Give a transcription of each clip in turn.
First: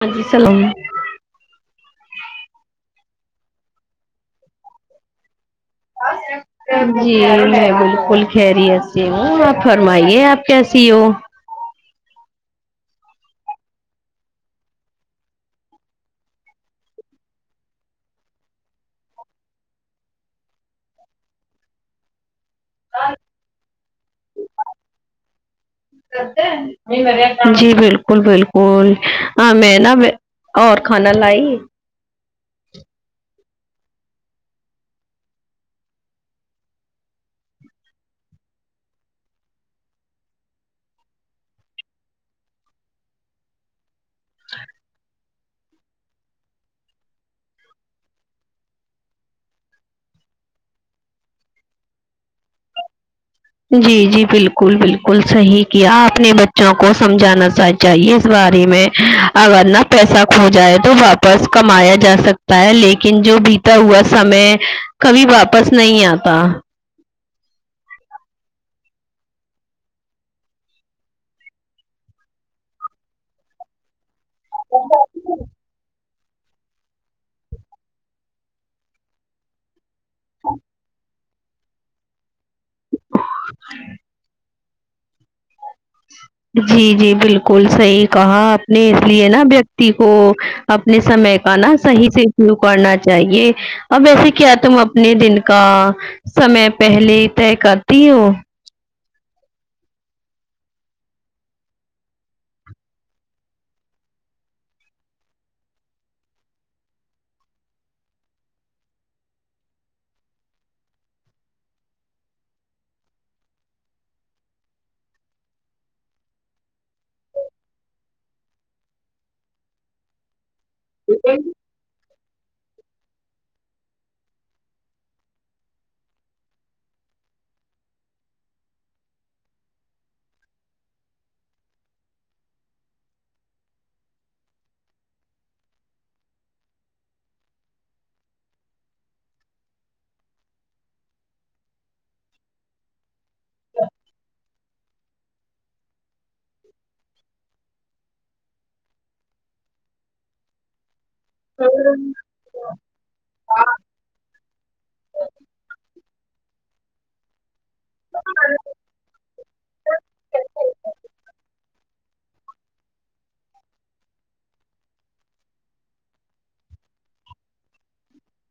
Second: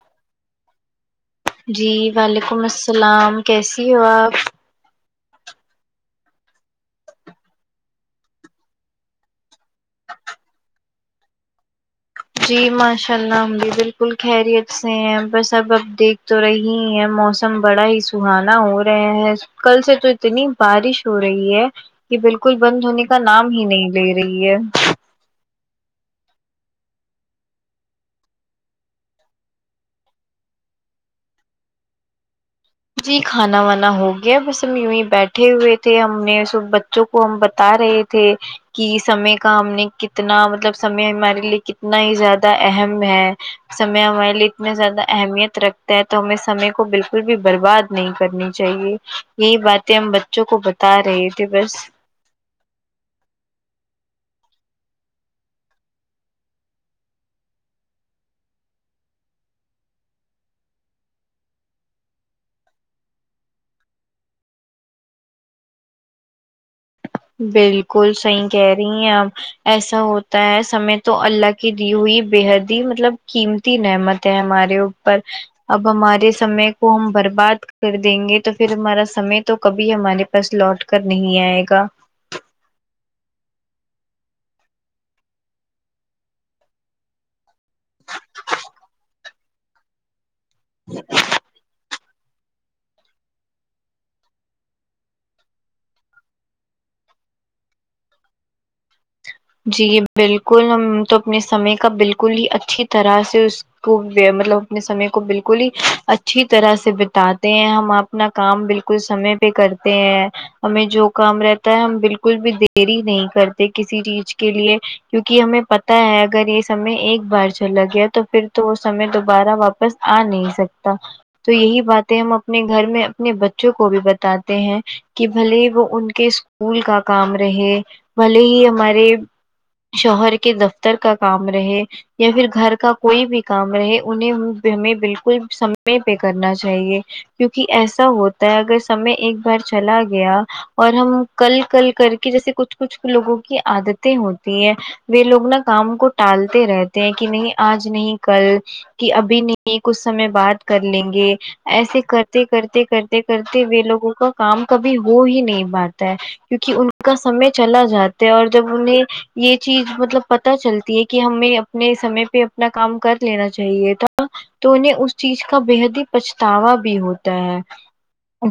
ہاں جی سلام جی وعلیکم السلام کیسی ہو آپ [unintelligible] جی میں بالکل خیریت سے ہوں آپ فرمائیے آپ کیسی ہو جی ماشاء اللہ ہم بھی بالکل خیریت سے ہیں بس اب اب دیکھ تو رہی ہی ہیں موس م بڑا ہی سہانا ہو رہا ہے کل سے تو اتنی بارش ہو رہی ہے یہ بالکل بند ہونے کا نام ہی نہیں لے رہی ہے جی بالکل بالکل ہاں میں نا اور کھانا لائی جی کھانا وانا ہو گیا بس یوہی بیٹھے ہوئے تھے ہم نے سب بچ بچوں کو ہم بتا رہے تھے کہ سمے کا ہم نے کتنا مطلب سمے ہمارے لیے کتنا ہی زیادہ اہم ہے سمے ہمارے لیے اتنے زیادہ اہمیت رکھتا ہے تو ہمیں سمے کو بالکل بھی برباد نہیں کرنی چاہیے یہی باتیں ہم بچوں کو بتا رہے تھے بس جی جی بالکل بالکل صحیح کیا آپ نے بچوں کو سمجانا سچ چاہیے اس بارے میں اگر نہ پیسہ کھو جائے تو واپس کمایا جا سک تا ہے لیکن جو بیتا ہوا سمے کبھی واپس نہیں آتا بالکل صحیح کہہ رہی ہیں آپ ایسا ہوتا ہے سمے تو اللہ کی دی ہوئی بےحد ہی مطلب قیمتی نعمت ہمارے اوپر اب ہمارے سمے کو ہم برباد کر دیں گے تو پھر ہمارا سمے تو کبھی ہمارے پاس لوٹ کر نہیں آئے گا جی جی بالکل صحیح کہا آپ نے اس لیے نہ ویک تی کو اپنے سمے کا نہ صحیح سے شرو کرنا چاہیے اب ویسے کیا تم اپنے دن کا سمے پہلے ہی طئے کرتی ہو جی بالکل ہم تو اپنے سمے کا بالکل ہی اچھی طرح سے اس کو [unintelligible] مطلب اپنے سمے کو بالکل ہی اچھی طرح سے بتاتے ہیں ہم آپ اپنا کام بالکل سمے پے کرتے ہیں ہمیں جو کام رہتا ہے ہم بالکل بھی دیری نہیں کرتے کسی چیز کے لیے کیونکی ہمیں پتہ ہے اگر یے سمے ایک بار چلا گیا تو پھر تو وہ سمے دوبارہ واپس آ نہیں سکتا تو یہی باتیں ہم اپنے گھر میں اپنے بچوں کو بھی بتاتے ہیں کی بھلے ہی وہ ان کے اسکول کا کام رہے بھلے ہی ہمارے شہر کے دفتر کا کام رہے یے پھر گھر کا کوئی بھی کام رہے انہیں ہمیں بالکل سمے پے کرنا چاہیے کیونکی ایسا ہوتا ہے اگر سمے ایک بار چلا گیا اور ہم کل کل کر کے جیسے کچھ کچھ لوگوں کی عادت ہوتی ہیں وہ لوگ نہ کام کو ٹالتے رہتے ہیں کی نہیں آج نہیں کل کہ ابھی نہیں کچھ سمے بات کرلیں گے ایسے کرتے کرتے کرتے کرتے وہ لوگوں کا کام کبھی ہو ہی نہیں پاتا ہے کیونکی ان کا سمے چلا جاتا ہے اور جب یے چیز مطلب پتا چلتی ہے کی ہمیں اپنے سمے پے اپنا کام کر لینا چاہیے تھا تو انہیں اس چیز کا بے حد ہی پچھتاوا بھی ہوتا ہے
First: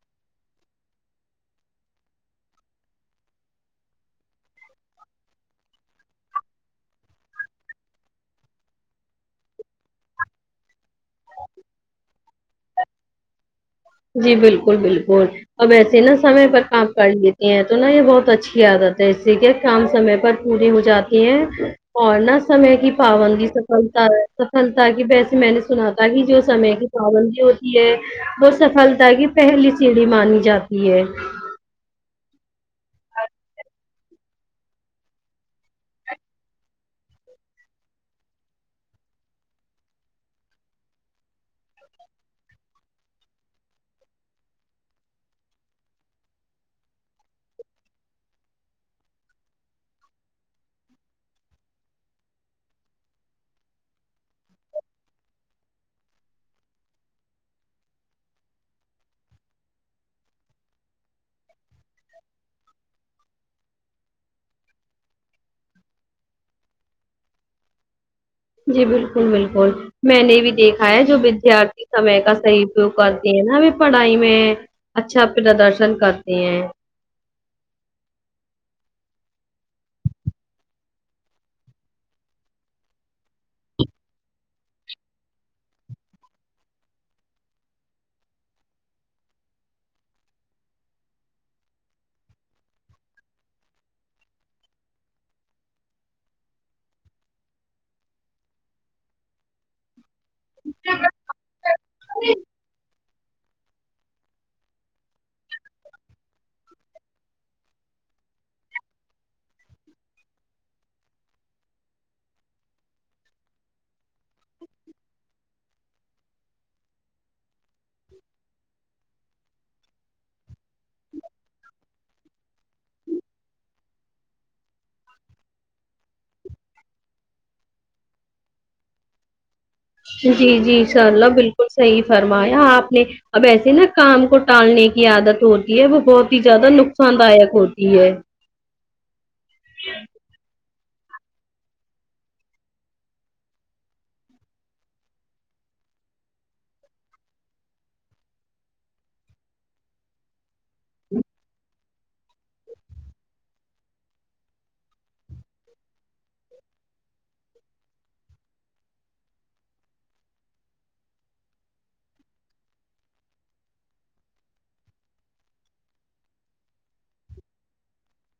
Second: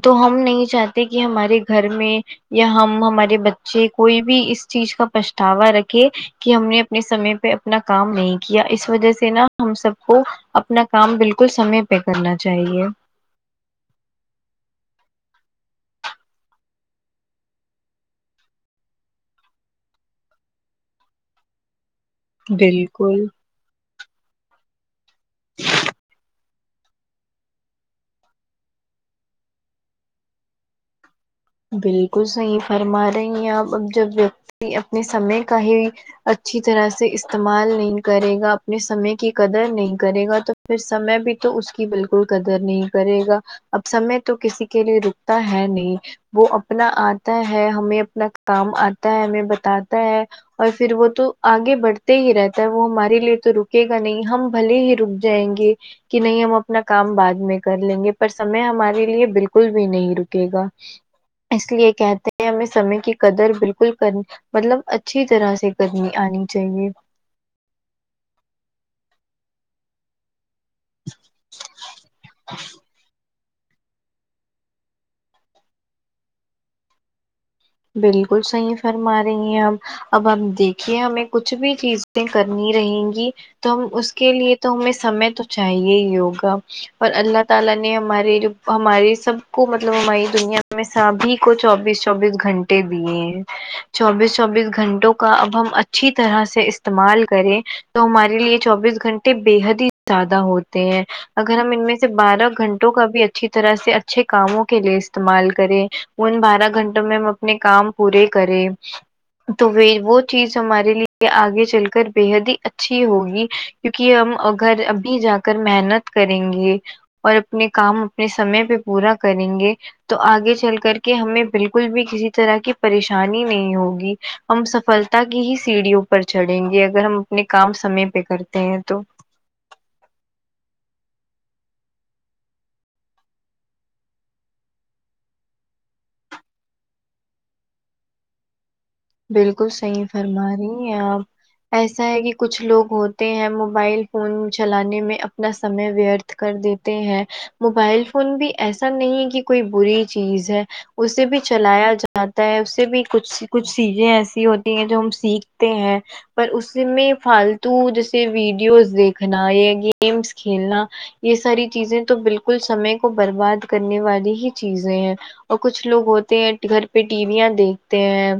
تو ہم نہیں چاہتے کی ہمارے گھر میں یا ہم ہمارے بچے کوئی بھی اس چیز کا پچھتاوا رکھے کی ہم نے اپنے سمے پے اپنا کام نہیں کیا اس وجہ سے نہ ہم سب کو اپنا کام بالکل سمے پے کرنا چاہیے جی بالکل بالکل اب ایسے نہ سمے پر کام کر لیتی ہیں تو نہ یے بہت اچھی عادت ہے اسے کہ کام سمے پر پوری ہو جاتی ہیں اور نہ سمے کی بالکل پابندی سفلتا سفلتا کی ویسے میں نے سنا تھا کی جو سمے کی پابندی ہوتی ہے وہ سفلتا کی پہلی سیڑھی مانی جاتی ہے بالکل صحیح فرما رہی ہے آپ اب جب ویکتی اپنے سمے کا ہی اچھی طرح سے استعمال نہیں کرے گا اپنے سمے کی قدر نہیں کرے گا تو پھر سمے بھی تو اس کی بالکل قدر نہیں کرے گا اب سمے تو کسی کے لیے رکتا ہے نہیں وہ اپنا آتا ہے ہمیں اپنا کام آتا ہے ہمیں بتاتا ہے اور پھر وہ تو آگے بڑھتے ہی رہتا ہے وہ ہمارے لیے تو رکے گا نہیں ہم بھلے ہی رک جائے گی کی نہیں ہم اپنا کام بعد میں کر لیں گے پر سمے ہمارے لیے بالکل بھی نہیں رکے گا اس لیے کہتے ہیں ہمیں سمے کی قدر بالکل کر مطلب اچھی طرح سے کرنی آنی چاہیے جی بالکل بالکل میں نے بھی دیکھا ہے جو ودیارتی سمے کا صحیح سے [unintelligible] نا ابھی پڑھائی میں اچھادرشن کرتے ہیں بالکل صحیح فرما رہی ہیں آپ اب ہم دیکھیے ہمیں کچھ بھی چیزیں کرنی رہیں گی تو ہم اس کے لیے تو ہمیں سمے تو چاہیے ہی ہوگا اور اللہ تعالی نے ہمارے جو ہماری سب کو مطلب ہماری دنیا میں سبھی کو چوبیس چوبیس گھنٹے دیے ہیں چوبیس چوبیس گھنٹوں کا اب ہم اچھی طرح سے استعمال کریں تو ہمارے لیے چوبیس گھنٹے بے حد ہی زیادہ ہوتے ہیں اگر ہم ان میں سے بارہ گھنٹوں کا بھی اچا اچھی طرح سے اچھے کاموں کے لیے استعمال کریں ان بارہ گھنٹوں میں ہم اپنے کام پورے کرے تو وہ چیز ہمارے لیے آگے چل کر بےحد ہی اچھی ہوگی کیونکہ ہم گھر ابھی جا کر محنت کریں گے اور اپنے کام اپنے سمے پہ پورا کریں گے تو آگے چل کر کے ہمیں بالکل بھی کسی طرح کی پریشانی نہیں ہوگی ہم سفلتا کی ہی سیڑھیوں پر چڑھیں گے اگر ہم اپنے کام سمے پہ کرتے ہیں تو جی جی انشاء اللہ بالکل صحیح فرمایا آپ نے اب ایسے نا کام کو ٹالنے کی عادت ہوتی ہے وہ بہت ہی زیادہ نقصان داک ہوتی ہے بالکل صحیح فرما رہی ہے آپ ایسا ہے کہ کچھ لوگ ہوتے ہیں موبائل فون چلانے میں اپنا سمے ویرتھ کر دیتے ہیں موبائل فون بھی ایسا نہیں ہے کہ کوئی بری چیز ہے اسے بھی چلایا جاتا ہے اس سے بھی کچھ کچھ چیزیں ایسی ہوتی ہیں جو ہم سیکھتے ہیں پر اس میں فالتو جیسے ویڈیوز دیکھنا یا گیمس کھیلنا یہ ساری چیزیں تو بالکل سمے کو برباد کرنے والی ہی چیزیں ہیں اور کچھ لوگ ہوتے ہیں گھر پہ ٹی ویاں دیکھتے ہیں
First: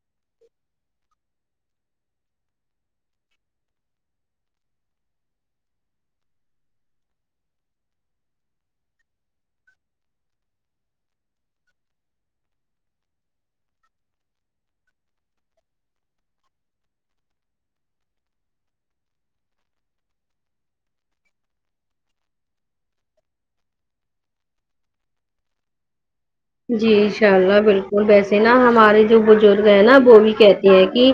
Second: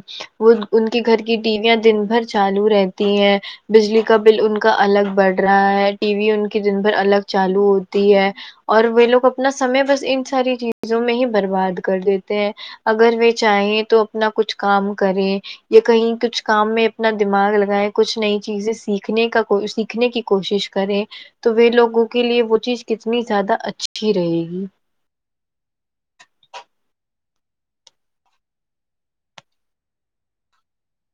وہ ان کے گھر کی ٹی ویاں دن بھر چالو رہتی ہیں بجلی کا بل ان کا الگ بڑھ رہا ہے ٹی وی ان کی دن بھر الگ چالو ہوتی ہے اور وہ لوگ اپنا سمے بس ان ساری چیزوں میں ہی برباد کر دیتے ہیں اگر وہ چاہیں تو اپنا کچھ کام کریں یا کہیں کچھ کام میں اپنا دماغ لگائے کچھ نئی چیزیں سیکھنے کا کو سیکھنے کی کوشش کریں تو وہ لوگوں کے لیے وہ چیز کتنی زیادہ اچھی رہے گی جی انشاء اللہ بالکل ویسے نا ہمارے جو بزرگ ہیں نا وہ بھی کہتے ہیں کہ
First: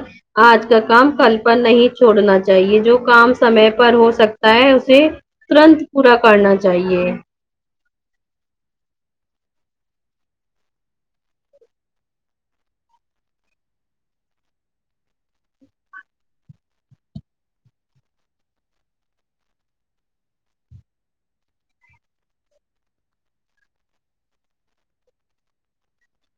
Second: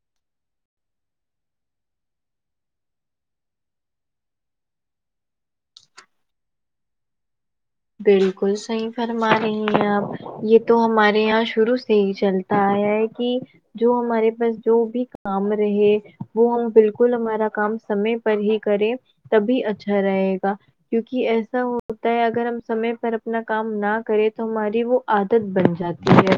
آج کا کام کل پر نہیں چھوڑنا چاہیے جو کام سمے پر ہو سکتا ہے اسے ترنت پورا کرنا چاہیے بالکل صحیح فرما رہے ہیں آپ یہ تو ہمارے یہاں شروع سے ہی چلتے تا یہ ہے کہ جو ہمارے پاس جو بھی کام رہے وہ ہم بالکل ہمارا کام سمے پر ہی کریں تبھی اچھا رہے گا کیونکہ ایسا ہوتا ہے اگر ہم سمے پر اپنا کام نہ کرے تو ہماری وہ عادت بن جاتی ہے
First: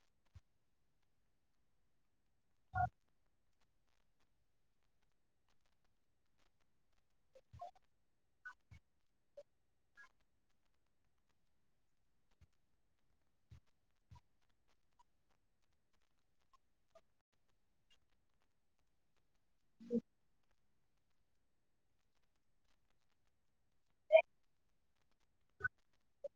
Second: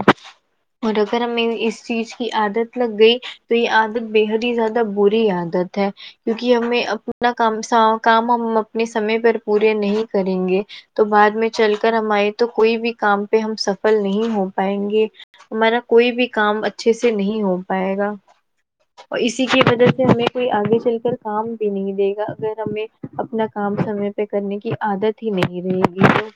اور اگر ہمیں اس چیز کی عادت لگ گئی تو یہ عادت بے حد ہی زیادہ بری عادت ہے کیونکہ ہمیں اپنا کام کام ہم اپنے سمے پر پورے نہیں کریں گے تو بعد میں چل کر ہمارے تو کوئی بھی کام پہ ہم سفل نہیں ہو پائیں گے ہمارا کوئی بھی کام اچھے سے نہیں ہو پائے گا اور اسی کی وجہ سے ہمیں کوئی آگے چل کر کام بھی نہیں دے گا اگر ہمیں اپنا کام سمے پہ کرنے کی عادت ہی نہیں رہے گی [inaudible]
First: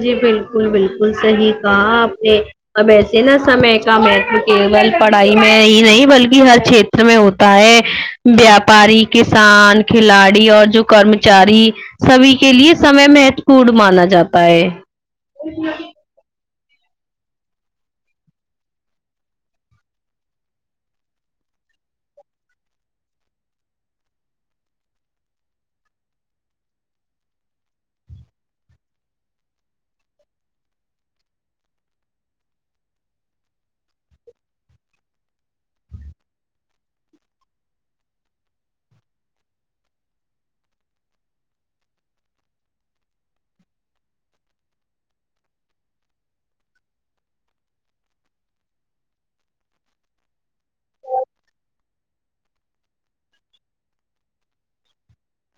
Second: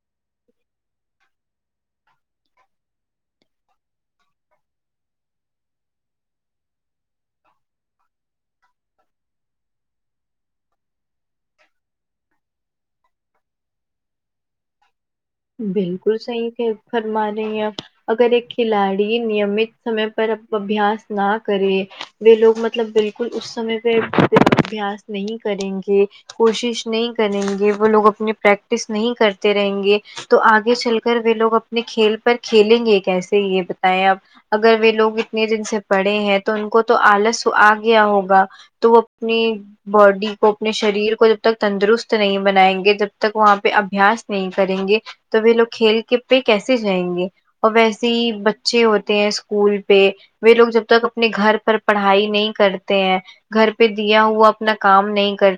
جی بالکل بالکل صحیح کہا آپ نے اب ایسے نا سمے کا مہیتو کیول پڑھائی میں ہی نہیں بلکہ ہر چھت ر میں ہوتا ہے ویاپاری کسان کھلاڑی اور جو کرمچاری سبھی کے لیے سمے مہتپورن مانا جاتا ہے بالکل صحیح کہ فرمارہی ہیں آپ اگر ایک کھلاڑی نیمت سمے پر اب ابیاس نہ کرے یہ لوگ مطلب بالکل اس سمے پہ ابیاس نہیں کریں گے کوشش نہیں کریں گے وہ لوگ اپنی پریکٹس نہیں کرتے رہیں گے تو آگے چل کر وہ لوگ اپنے کھیل پر کھیلیں گے کیسے یہ بتائیں آپ اگر وہ لوگ اتنے دن سے پڑے ہیں تو ان کو تو آلس تو آگیا ہوگا تو وہ اپنی باڈی کو اپنے شریر کو جب تک تندرست نہیں بنائیں گے جب تک وہاں پہ ابھیاس نہیں کریں گے تو وہ لوگ کھیل کود پہ کیسے جائیں گے اور ویسے ہی بچے ہوتے ہیں اسکول پہ وہ لوگ جب تک اپنے گھر پر پڑھائی نہیں کرتے ہیں گھر پہ دیا ہوا اپنا کام نہیں کر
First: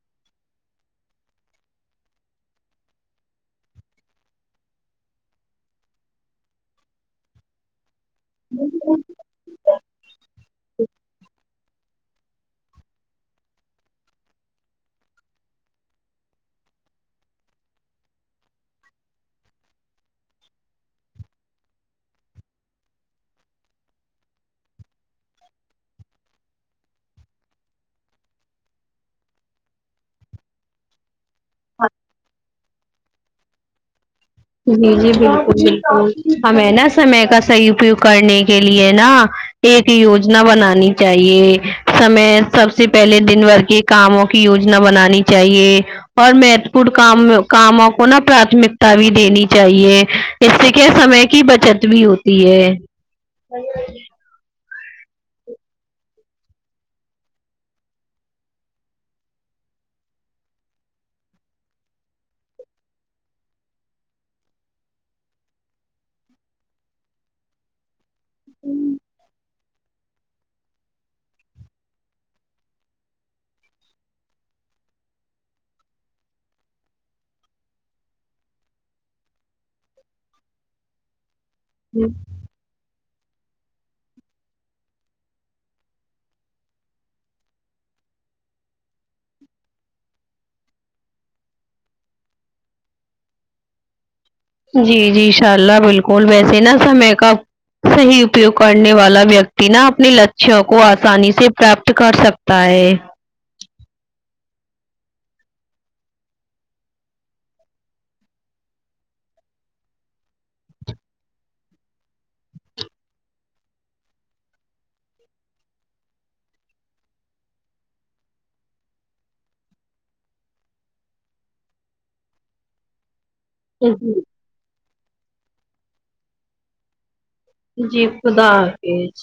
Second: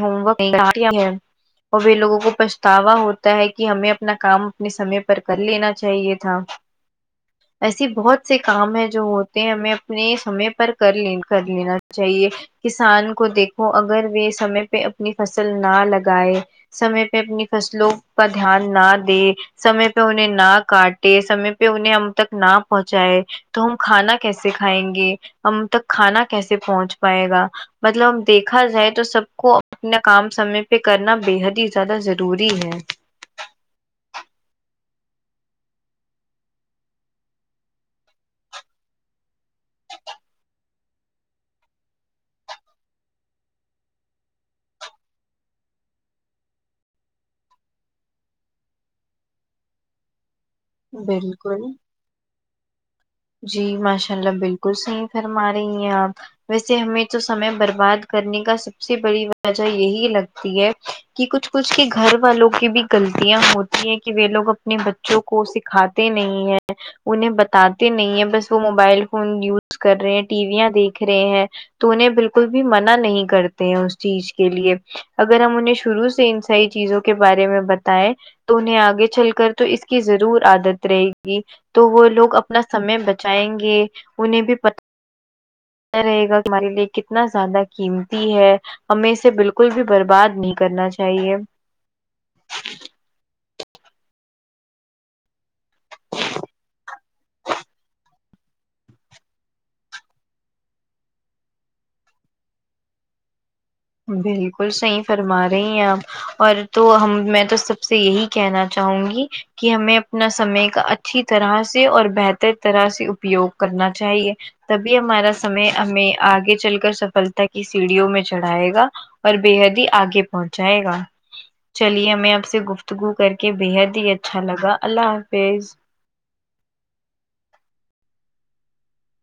ہوم ورک [unintelligible] اور یہ لوگوں کو پچھتاوا ہوتا ہے کہ ہمیں اپنا کام اپنے سمے پر کر لینا چاہیے تھا ایسی بہت سے کام ہے جو ہوتے ہیں ہمیں اپنے سمے پر کر لین کر لینا چاہیے چاہیے کسان کو دیکھو اگر وہ سمے پہ اپنی فصل نہ لگائے سمے پہ اپنی فصلوں کا دھیان نہ دے سمے پہ انہیں نہ کاٹے سمے پہ انہیں ہم تک نہ پہنچائے تو ہم کھانا کیسے کھائیں گے ہم تک کھانا کیسے پہنچ پائے گا مطلب ہم دیکھا جائے تو سب کو اپنا کام سمے پہ کرنا بےحد ہی زیادہ ضروری ہے جی جی بالکل بالکل ہمیں نا سمے کا صحیح اپیوگ کرنے کے لیے نا ایک یوجنا بنانی چاہیے سمے سب سے پہلے دن بھر کی کاموں کی یوجنا بنانی چاہیے اور مہتپورں کام کاموں کو نا پراتمکتا بھی دینی چاہیے اس سے کیا سمے کی بالکل بچت بھی ہوتی ہے جی ماشاء اللہ بالکل صحیح فرما رہی ہیں آپ ویسے ہمیں تو سمے برباد کرنے کا سب سے بڑی وجہ یہی لگتی ہے کہ کچھ کچھ کے گھر والوں کی بھی غلطیاں ہوتی ہیں کہ وہ لوگ اپنے بچوں کو سکھاتے نہیں ہے انہیں بتاتے نہیں ہے بس وہ موبائل فون یوز کر رہے ہیں ٹیویاں دیکھ رہے ہیں تو انہیں بالکل بھی منع نہیں کرتے ہیں اس چیز کے لیے اگر ہم انہیں شروع سے ان ساری چیزوں کے بارے میں بتائے تو انہیں آگے چل کر تو اس کی ضرور عادت رہے گی تو وہ لوگ اپ نا سمے بچائیں گے انہیں بھی پتا رہے گا ک ہمارے لیے کتنا زیادہ قیمتی ہے ہمیں اسے بالکل بھی برباد نہیں کرنا چاہیے جی جی انشاء اللہ بالکل ویسے نا سمے کا اب صحیح اپیوگ کرنے والا ویکتی نا اپنے لچوں کو آسانی سے پراپت کر سکتا ہے بالکل صحیح فرمارہی ہیں آپ اور تو ہم میں تو سب سے یہی کہنا چاہوں گی کہ ہمیں اپنا سمے کا اچھا اچھی طرح سے اور بہتر طرح سے اپیوگ کرنا چاہیے تبھی ہمارا سمے ہمیں آگے چل کر سفلتا کی سیڑھیوں میں چڑ آئے گا اور بے حد ہی آگے پہنچائے گا چلیے میں آپ سے گف تگو کر کے بےحد ہی اچھا لگا اللہ حافظ جی خدا حفیظ